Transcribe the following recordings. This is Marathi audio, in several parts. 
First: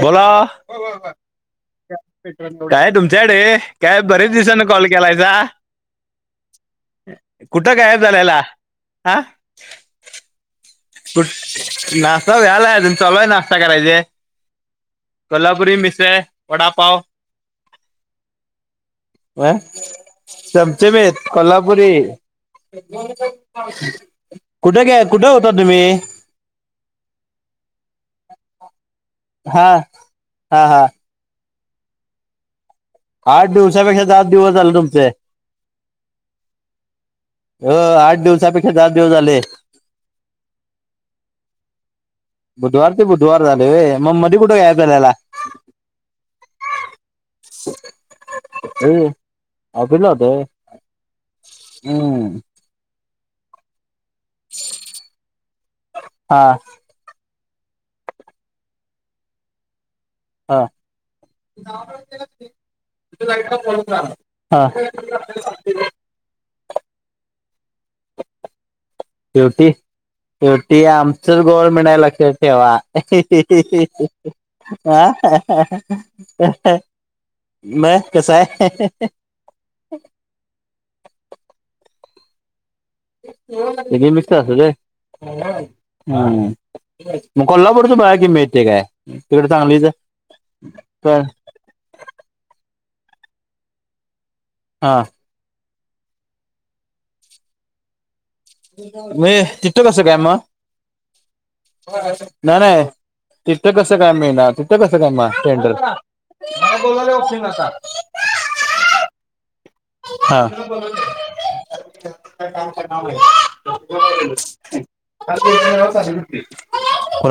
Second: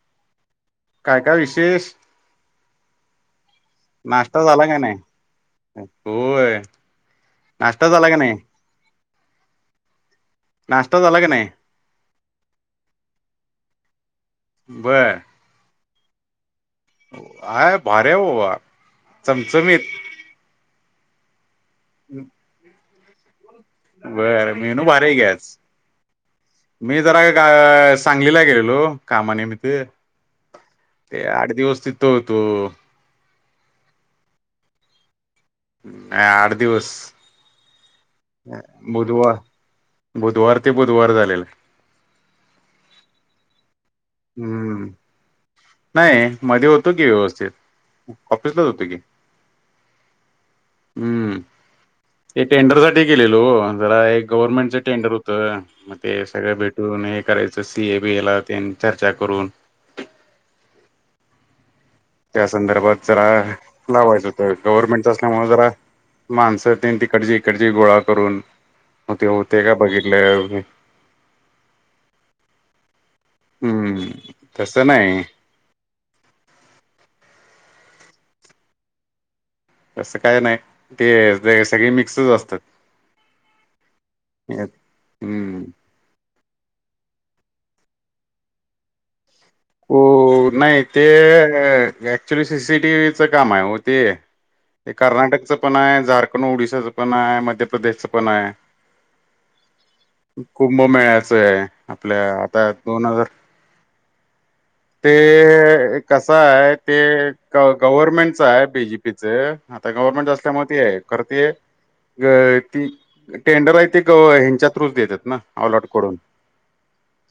बोला काय काय विशेष काय तुमच्याकडे काय बरेच नाश्ता झाला दिसाांनी का कॉल नाही केलायचा होय कुठं नाश्ता गायब झाला का नाही झाल्याला हा नाश्ता झाला कुठ का नाही नाश्ता व्यालायजून चलूय नाश्ता करायचे बर कोल्हापुरी मिशय वडापाव हय भार्या व चमचमित चमचमेत कोल्हापुरी बर मेनू कुठे गे भारी आहे की कुठे होता आज तुम्ही मी जरा का सांगलीला गेलेलो कामानमित हा हा हा ते आठ दिवस तिथ हो तो आठ दिवसापेक्षा आठ दिवस झाले तुमचे अ आठ दिवस अ आठ दिवसापेक्षा जाात देव बुधवार झाले बुधवार ते बुधवार झालेल बुधवार ते बुधवार झाले मग मध्ये कुठे कायब हम्म झाल्याला नाही मध्ये होतो की व्यवस्थित ऑफिसलाच होतो की तला ते हम्म हम् ते टेंडर साठी गेलेलो जरा एक गव्हर्नमेंटचं टेंडर होतं मग ते हा सगळ भेट तून हे करायचं सी ए बीला ते चर्चा करून हां. त्या संदर्भात जरा लावायचं होत हा गव्हर्नमेंटच असल्यामुळे जरा माणसं त तिकडची इकडची गोळा करून हो ते होते का बघितलं सेंट्रल गव्हर्नमेंट आहे लक्षात ठेवा हम्म तसं नाही हा मग कसाय असं काय नाही ते सगळे मिक्सच असतात त मिक्स् अस दे हम्म हम्म मग कोल्हापूरच बघा कि मिळतय काय तिकडे चांगली ओ नाही ते ऍक्च्युली सीसीटीव्हीचं काम आहे हो ते ते हा कर्नाटकच पण आहे झारखंड ओडिशाचं पण आहे मध्य प्रदेशच पण आहे मी तिथं कसं काय मग कुंभमेळ्याचं आहे आपल्या आता दोन हजार तिथं कसं काय मिळणार? तिथं कसं काय मग सेंटर ते कसा आहे ते गव्हर्मेंटच आहे बीजेपीच आता गव्हर्नमेंट हा असल्यामुळे ते करतेय ती टेंडर आहे ते हच्या थ्रूच देतात ना अलॉट कडून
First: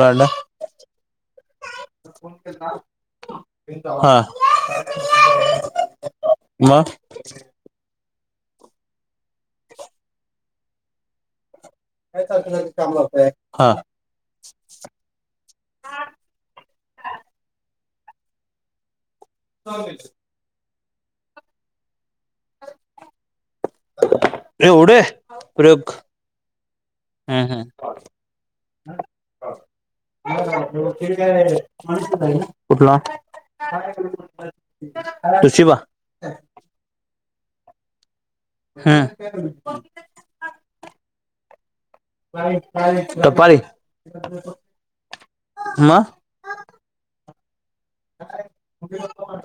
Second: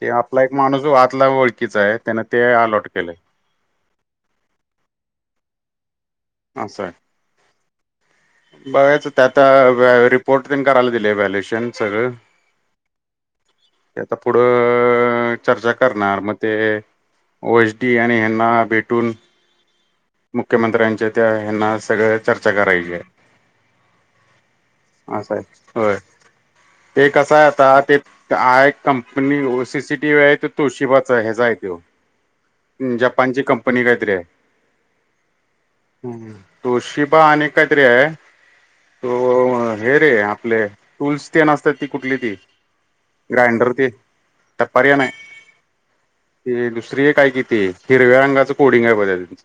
ते आपला एक माणूस आतला ओळखीचा आहे त्यान ते अलॉट केलंय हा मग बघयचं ते आता रिपोर्ट तेन करायला दिल आहे व्हॅल्युएशन सगळं हा ते आता पुढं चर्चा करणार मग ते ओ एस डी आणि हयांना भेटून [inaudible] मुख्यमंत्र्यांचे त्या हयांना सगळी चर्चा करायची आहे एवढे असं आहे प्रयोग होय ते कसं आहे आता ते एक company C. C. T. V आहे त तुळशिबाच ह्याच आहे तो कुठला जपानची कंपनी तु शिवा हम्म तुळशीबा आणि काहीतरी आहे तो हे रे आपले टूल्स तेन असत्यात ती कुठली ती तुपारी [inaudible] तपारी मग ते दुसरी एक आहे की ती हिरव्या रंगाचं कोडिंग आहे बघ त्याच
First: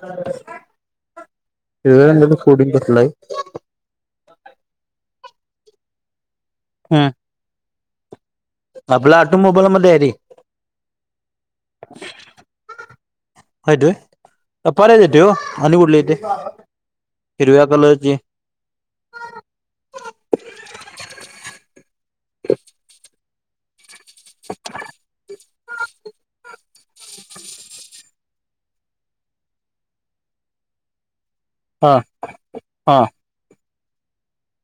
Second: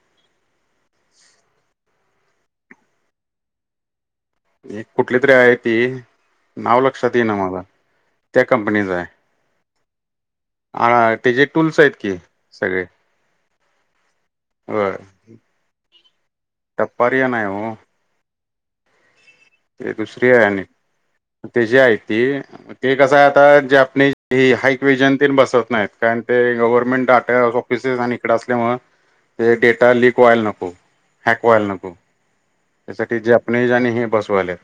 हे कोडींग बसलाय एक कुठली तरी आहे ती नाव हम्म. लक्षात येईना मला त्या कंपनीचा आहे आपला ऑटोमोबाईल मध्ये आहे रे हा त्याचे टूल्स आहेत की सगळे आहेत होय पार आहे रे त्यो आणि कुठल येतंय दपारीया नाहीय ओ ते दुसरी आहे आणि त्याची आहे ती ते कसं आहे आता जे आपले हाईक वेजनते बसत नाहीत कारण ते गव्हर्नमेंट डाटा ऑफिसेस आणि इकडे असल्यामुळे ते डेटा लिंक व्हायला नको हाक व्हायला नको हां. त्यासाठी जे जापनीज हे बसवाल्यात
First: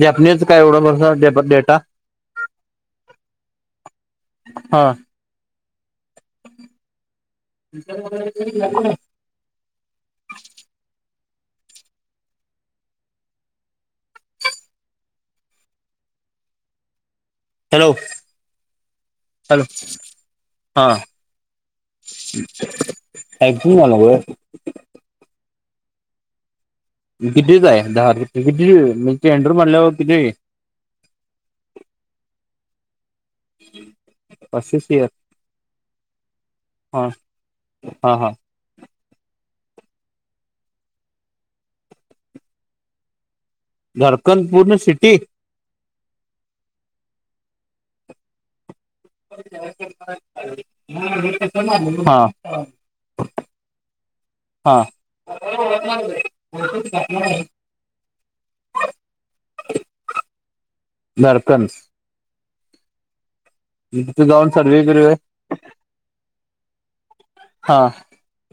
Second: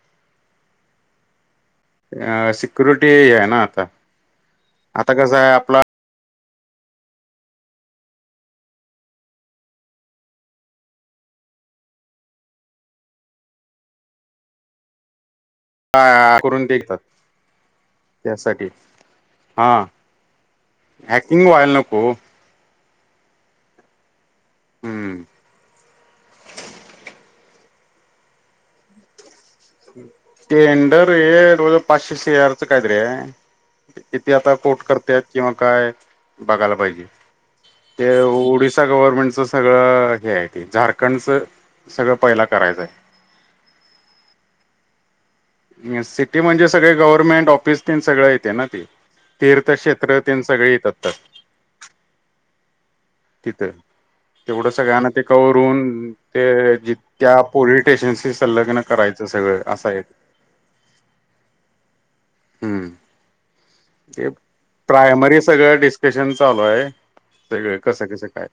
जापनीज काय एवढं बसवणार डेटा अ सिक्युरिटी आहे ना आता हा आता कस आहे आपला [inaudible] करून देतात हॅलो त्यासाठी हॅलो. हा हा हॅकिंग व्हायला नको ओ हॅकिंग व्हायला नको होय हम्म किती दिवस आहे दहा किती म्हणजे टंटर म्हल्यावर किती टेंडर हे रोज पाचशे सी आर च काही तरी आहे की ते आता पाचशे कोट शेअर करत्यात किंवा काय बघायला पाहिजे हा ते हा हा ओडिसा गव्हर्नमेंटच सगळं हे आहे ते झारखंडचं सगळं पहिलं करायचं आहे झारखंड पूर्ण सिटी सिटी म्हणजे सगळे गव्हर्नमेंट ऑफिस तन सगळं येते ना ते तीर्थक्षेत्र तन सगळे येतात हा. तिथं तेवढं हा सगळ्यांना ते करून ते जित्या पोरी शन सल्लगन करायचं सगळं असं आहे दरकन हम् तिथे ते जाऊन सर्वे बिर्वे प्रायमरी सगळं डिस्कशन चालू आहे हा सगळं कसं कसं काय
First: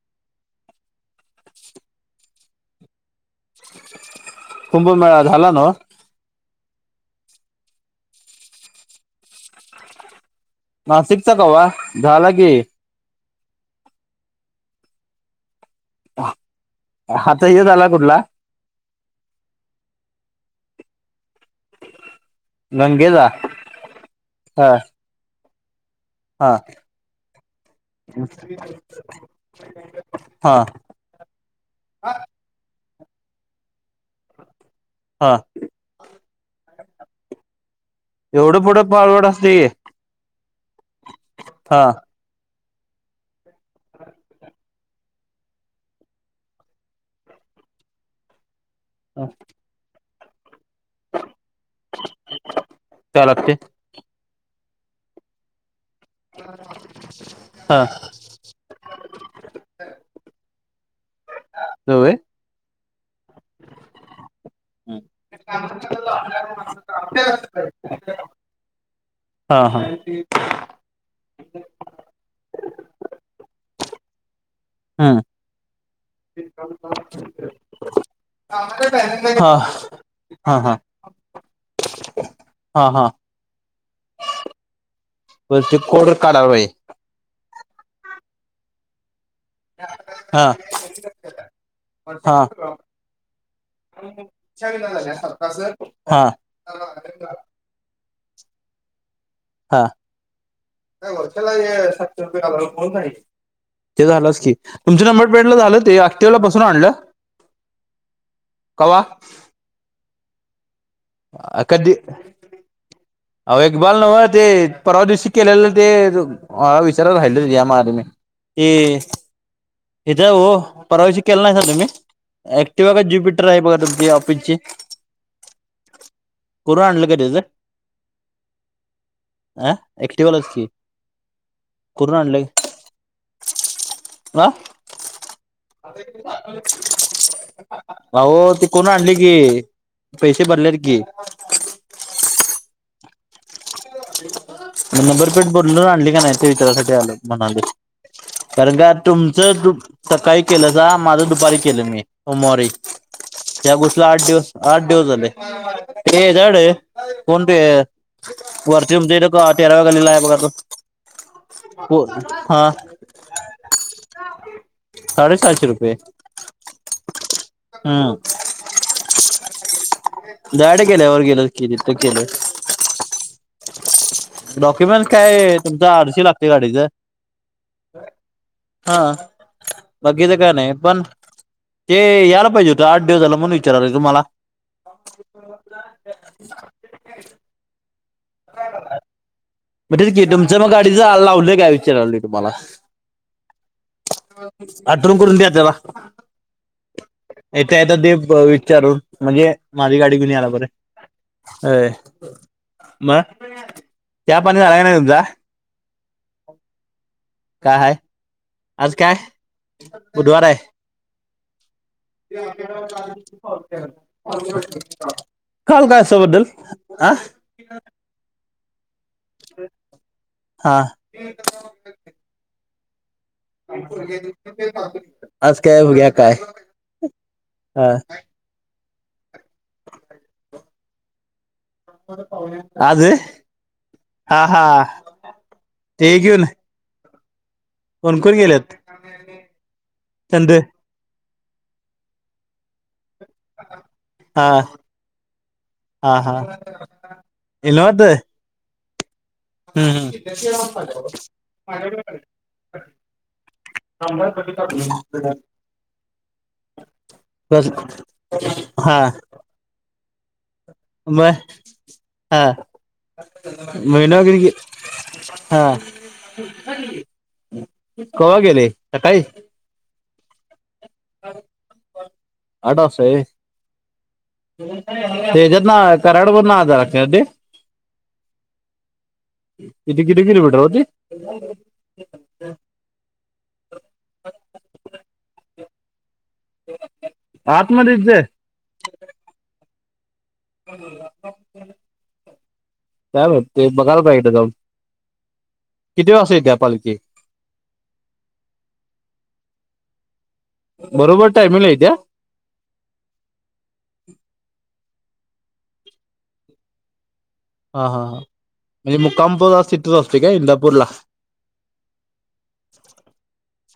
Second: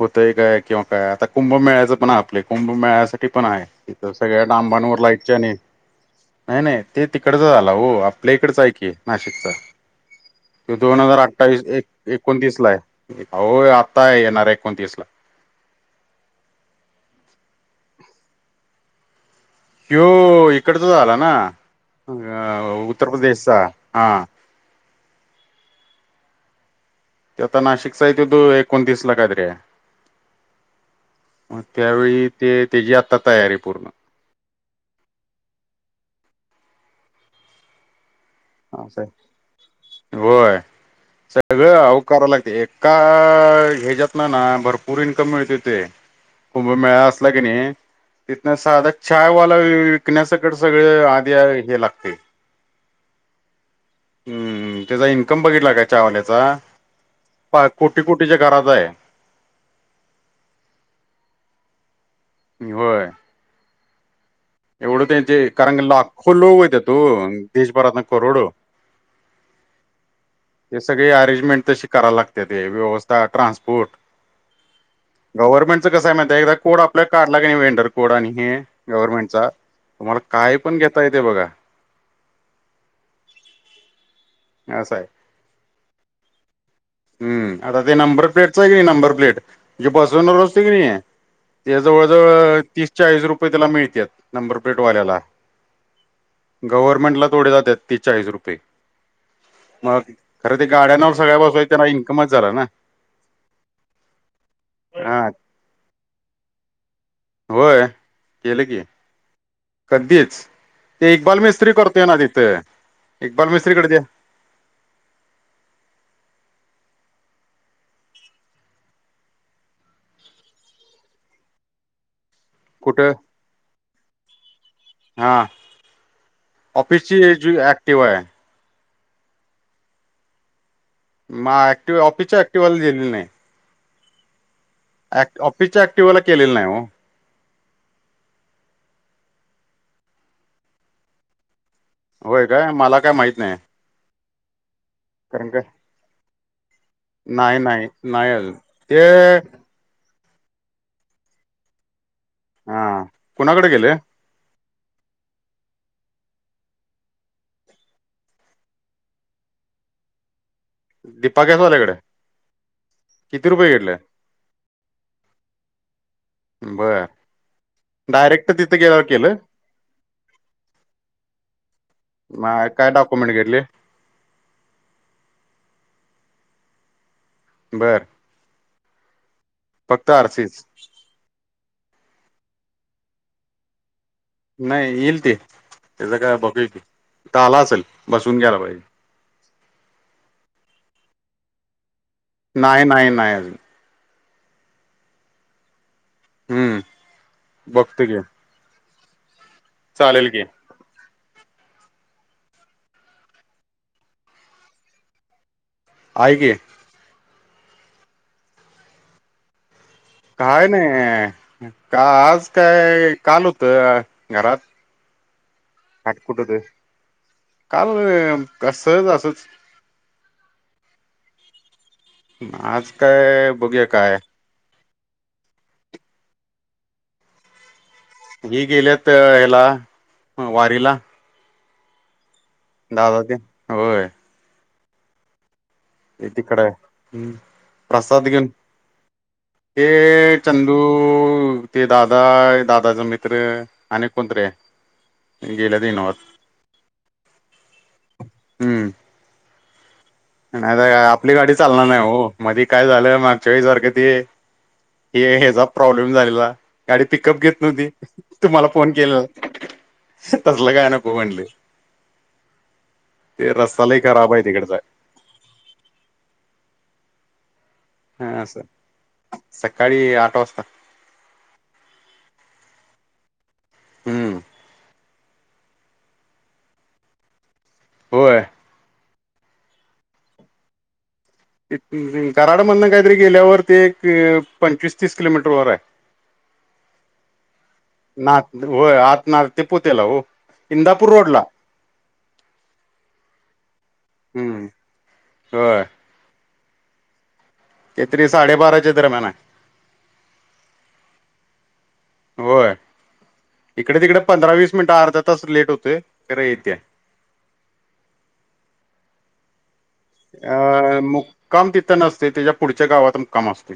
होतय काय किंवा काय आता कुंभमेळायचं पण आपले कुंभमेळाचं पण आहे तथ सगळ्या डांबांवर कुंभमेळा लाईटच्या झाला आणि ना नाही नाही ते तिकडच झालं हो आपल्या इकडच आहे की नाशिकचा दोन हजार नाशिकचा अठ्ठावीस कवा एक झाला की एकोणतीस ला आहे हो आत्ता आहे येणार एकोणतीस ला हाता हे झाला कुठला हिो इकडच आला ना उत्तर गंगेचा प्रदेशचा हा हा हा ते आता नाशिकचा य त तो एकोणतीस ला काात रे हा मग त्यावेळी ते त्याची आता तयारी पूर्ण हां एवढं पुढं असं आहे पाळवड असते हा करा लागते एका ह्याच्यात ना ना भरपूर इन्कम मिळते ते कुंभमेळा असला की नाही तिथन साधक चायवाला विकण्यासकडे सगळ आधी हे लागतेय चालात ते हम्म त्याचा इन्कम बघितला काय चावल्याचा पा हा कोटी कोटीच्या घराचा आहे होय होय एवढं त्यांचे कारण लाखो लोक होते तो देशभरातन करोड हा हा ते सगळे अरेंजमेंट तशी कराला लागते ते व्यवस्था ट्रान्सपोर्ट हम्म गव्हर्नमेंटचा कस आहे म्हणत एकदा कोड आपल्या काढला की नाही वेंडर कोड आणि हे हा गव्हर्नमेंट चा हा तुम्हाला काय हा पण घेता येते बघा हा हा असं आहे व कोर्डर काढालाय हम् आता ते नंबर प्लेटच आहे की नाही नंबर प्लेट म्हणजे बसवून हा रजते की नाही ते हा जवळजवळ तीस चाळीस रुपये त्याला मिळते नंबर प्लेट वाल्याला हा गव्हर्नमेंट ला थोडे जात त तेसचाळीस रुपये मग खरं ते गाड्यांवर सगळ्या बसवायच सातशे रुपयेभ करून झा ते झालंच की तुमच्या हा नंबर प्लेट ला झालं ते क्टिवला पासून आणलं होय केलं की कवा कधीच ते इक्बाल मिस्त्री करतोय ना तिथे अ एक बाल नव ते परवा दिवशी केलेलं ते विचारला राहिलं या म आ म ते हचा हो परवाश केला नाही स तुम्ही ऍक्टिव आहे का कुठं ज्युपिटर आहे बघा तुमची ऑफिस ची हा. करून आणलं का त्याचं किवाय आहे. अह एकट बज की माऍक्टव्ह करून अफिसच आणलं ऍक्टव्ह आलीेली ना नाही ह ऑफिसच्या ऍक्टिव्हला केलेलं नाही हो अह ते कोण आणली कि पैसे भरलेत की. होय काय मला काय माहित नाही. नंबर प्लेट कारण का बोलून आणली का नाही ते विचारासाठी आलंय नाही म्हणालेय. नाही नाही अजून कार का ते तुमचं तु सकाळी केलं जा माझं दुपारी केलं मी सोमवारी हा कुणाकडे त्या गेले गोष्टला आठ दिवस आठ दिवस झाले ते झाड कोण वरती म्हणजेत का तेराव्या गलीला आहे बघा त दीपा [inaudible] गॅसवाल्याकडे बोल हा. किती रुपये घेतले साडेसातशे रुपये. बर हम्म डायरेक्ट तिथं गेल्यावर केलं दाड केलं एर गेलं केली तर केलं. मग काय डॉक्युमेंट घेतले डॉक्युमेंट काय तुमचा आरशी लागते गाडीच. बर हा फक्त बघकीच का आरसीच नाही पण ते याला पाहिजे होतं आठ दिवसाला मण विचारालं तुम्हाला. नाही येईल ते त्याच काय बघूल आता आला असेल बसून ग्यायला पाहिजे. [inaudible] मग तेच तुमच्या मग गाडी जा लावलंय काय विचारा लोय. नाही नाही नाही अजून. अठवन करून दया त्याला. हम्म येत येत बघतो ते की विचारून म्हणजे माझी गाडी चालेल कुणी की आला बर. ये मग. चाहा पनी अलाग नाही तूमचा. हाय की. काय आहे. आज काय. बुधवार आहे. काय नाही का आज काय काल होतं घरात काल काय अस होत खाटखुट होतं आ. काल सहज असच. ह हा. आज काय. बघूया काय असज काय उद्या काय हा. ही गेलेत ह्याला वारीला. प परत [unintelligible] दादा त्यो होय. हा हा. ते तिकड हाय. कोण प्रसाद कोण घेऊन गेलेत ए चंदू ते दादा दादाचा मि त्र आणि कोणतरी हा हाय गेल्याती न्हव हा हा. इनवात. हम्म. नाही‌ नाही आपली गाडी चालणार नाही ओ, मधी काय झालं मागच्या वेळीसारखं ते. हे हेचा प्रॉब्लेम झालेला. गाडी पिकअप घेत बस नव्हती तुम्हाला फोन हा केला. तसलं काय नको मग म्हणल. हा रस्ता [unintelligible] लय खराब आहे तिकडचा हा कव्हा हा असं गेलंय सकाळी. सकाळी आठ वाजता. आठ वाजता व्हय. हम्म हेज्यातन कराड वरण आत जायला लागतंय काय ते, होय. इथं किती किलोमीटर ओ ते, [unintelligible] कराडमधन कायतरी गेल्यावर ते, एक पंचवीस तीस किलोमीटर वर आहे. आत मध्येच ये. नात होय, आतन आत ते पुत्याला ओ. [unintelligible] काय माहित ते बघायला पाहिेजे, एकदा जाऊन हम्म होय किती वाजता येत्या पालखी. ते तरी साडेबाराच्या दरम्यान आय. बरोबर टाईमिंगला येत्या. होय, इकडे तिकडे पंधरा वीस मिनिट अर्धा तास लेट होतोय खरं येत्या. हा हा म्हणजे मुक्काप असं. अ मुक्काम तिथं नसते, त्यांच्या पुढच्या गावात मुक्काम असतय.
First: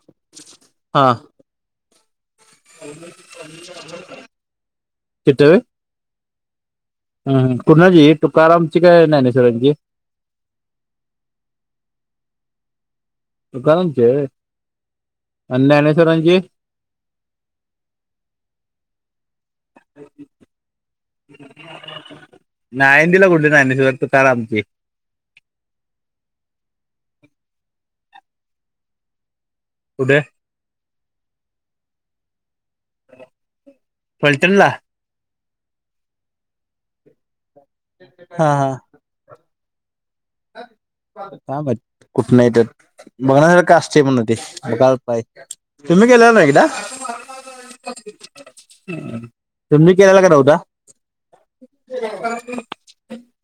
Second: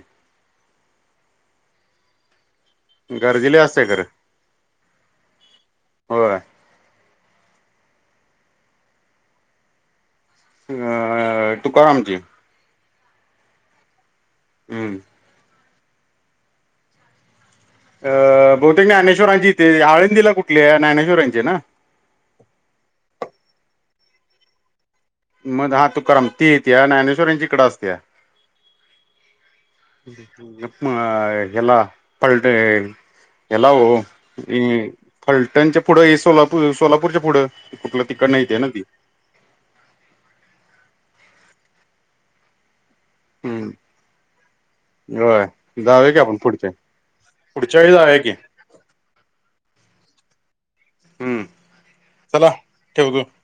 आ.. गर्दीले असते खरं कुठं. होय. हम. कुणाची, तुकारामची काय ज्ञानेश्वरांची. अ तुकारामची. तुकारामांची हाय होय. हम्म. आणि ज्ञानेश्वरांची. अ... बहुतेक ज्ञानेश्वरांची इथे, आळंदीला कुठली आहे ज्ञानेश्वरांची ना. आळंदी ला कुठलं ज्ञानेश्वर तुकाराम ची. मग हा तुकाराम ती, येत्या ज्ञानेश्वरांची इकडे असत्या. कुठे अ हेला पलट ये. हेला ओ, फलटणला फलटणच्या पुढं हे सोलापूर सोलापूरच्या पुढं. कुठलं तिकडन हा येत्या ना हा ती. काय माहित कुठं येत्यात. हम्म बघण्यासारखं असतय म्हण ते, पाय होय तुम्ही जाऊया की गेलाय आपण ना एकदा. पुढच्या पुढच्या वेळी जाऊया की तुम्ही हम्म [unintelligible] [unintelligible]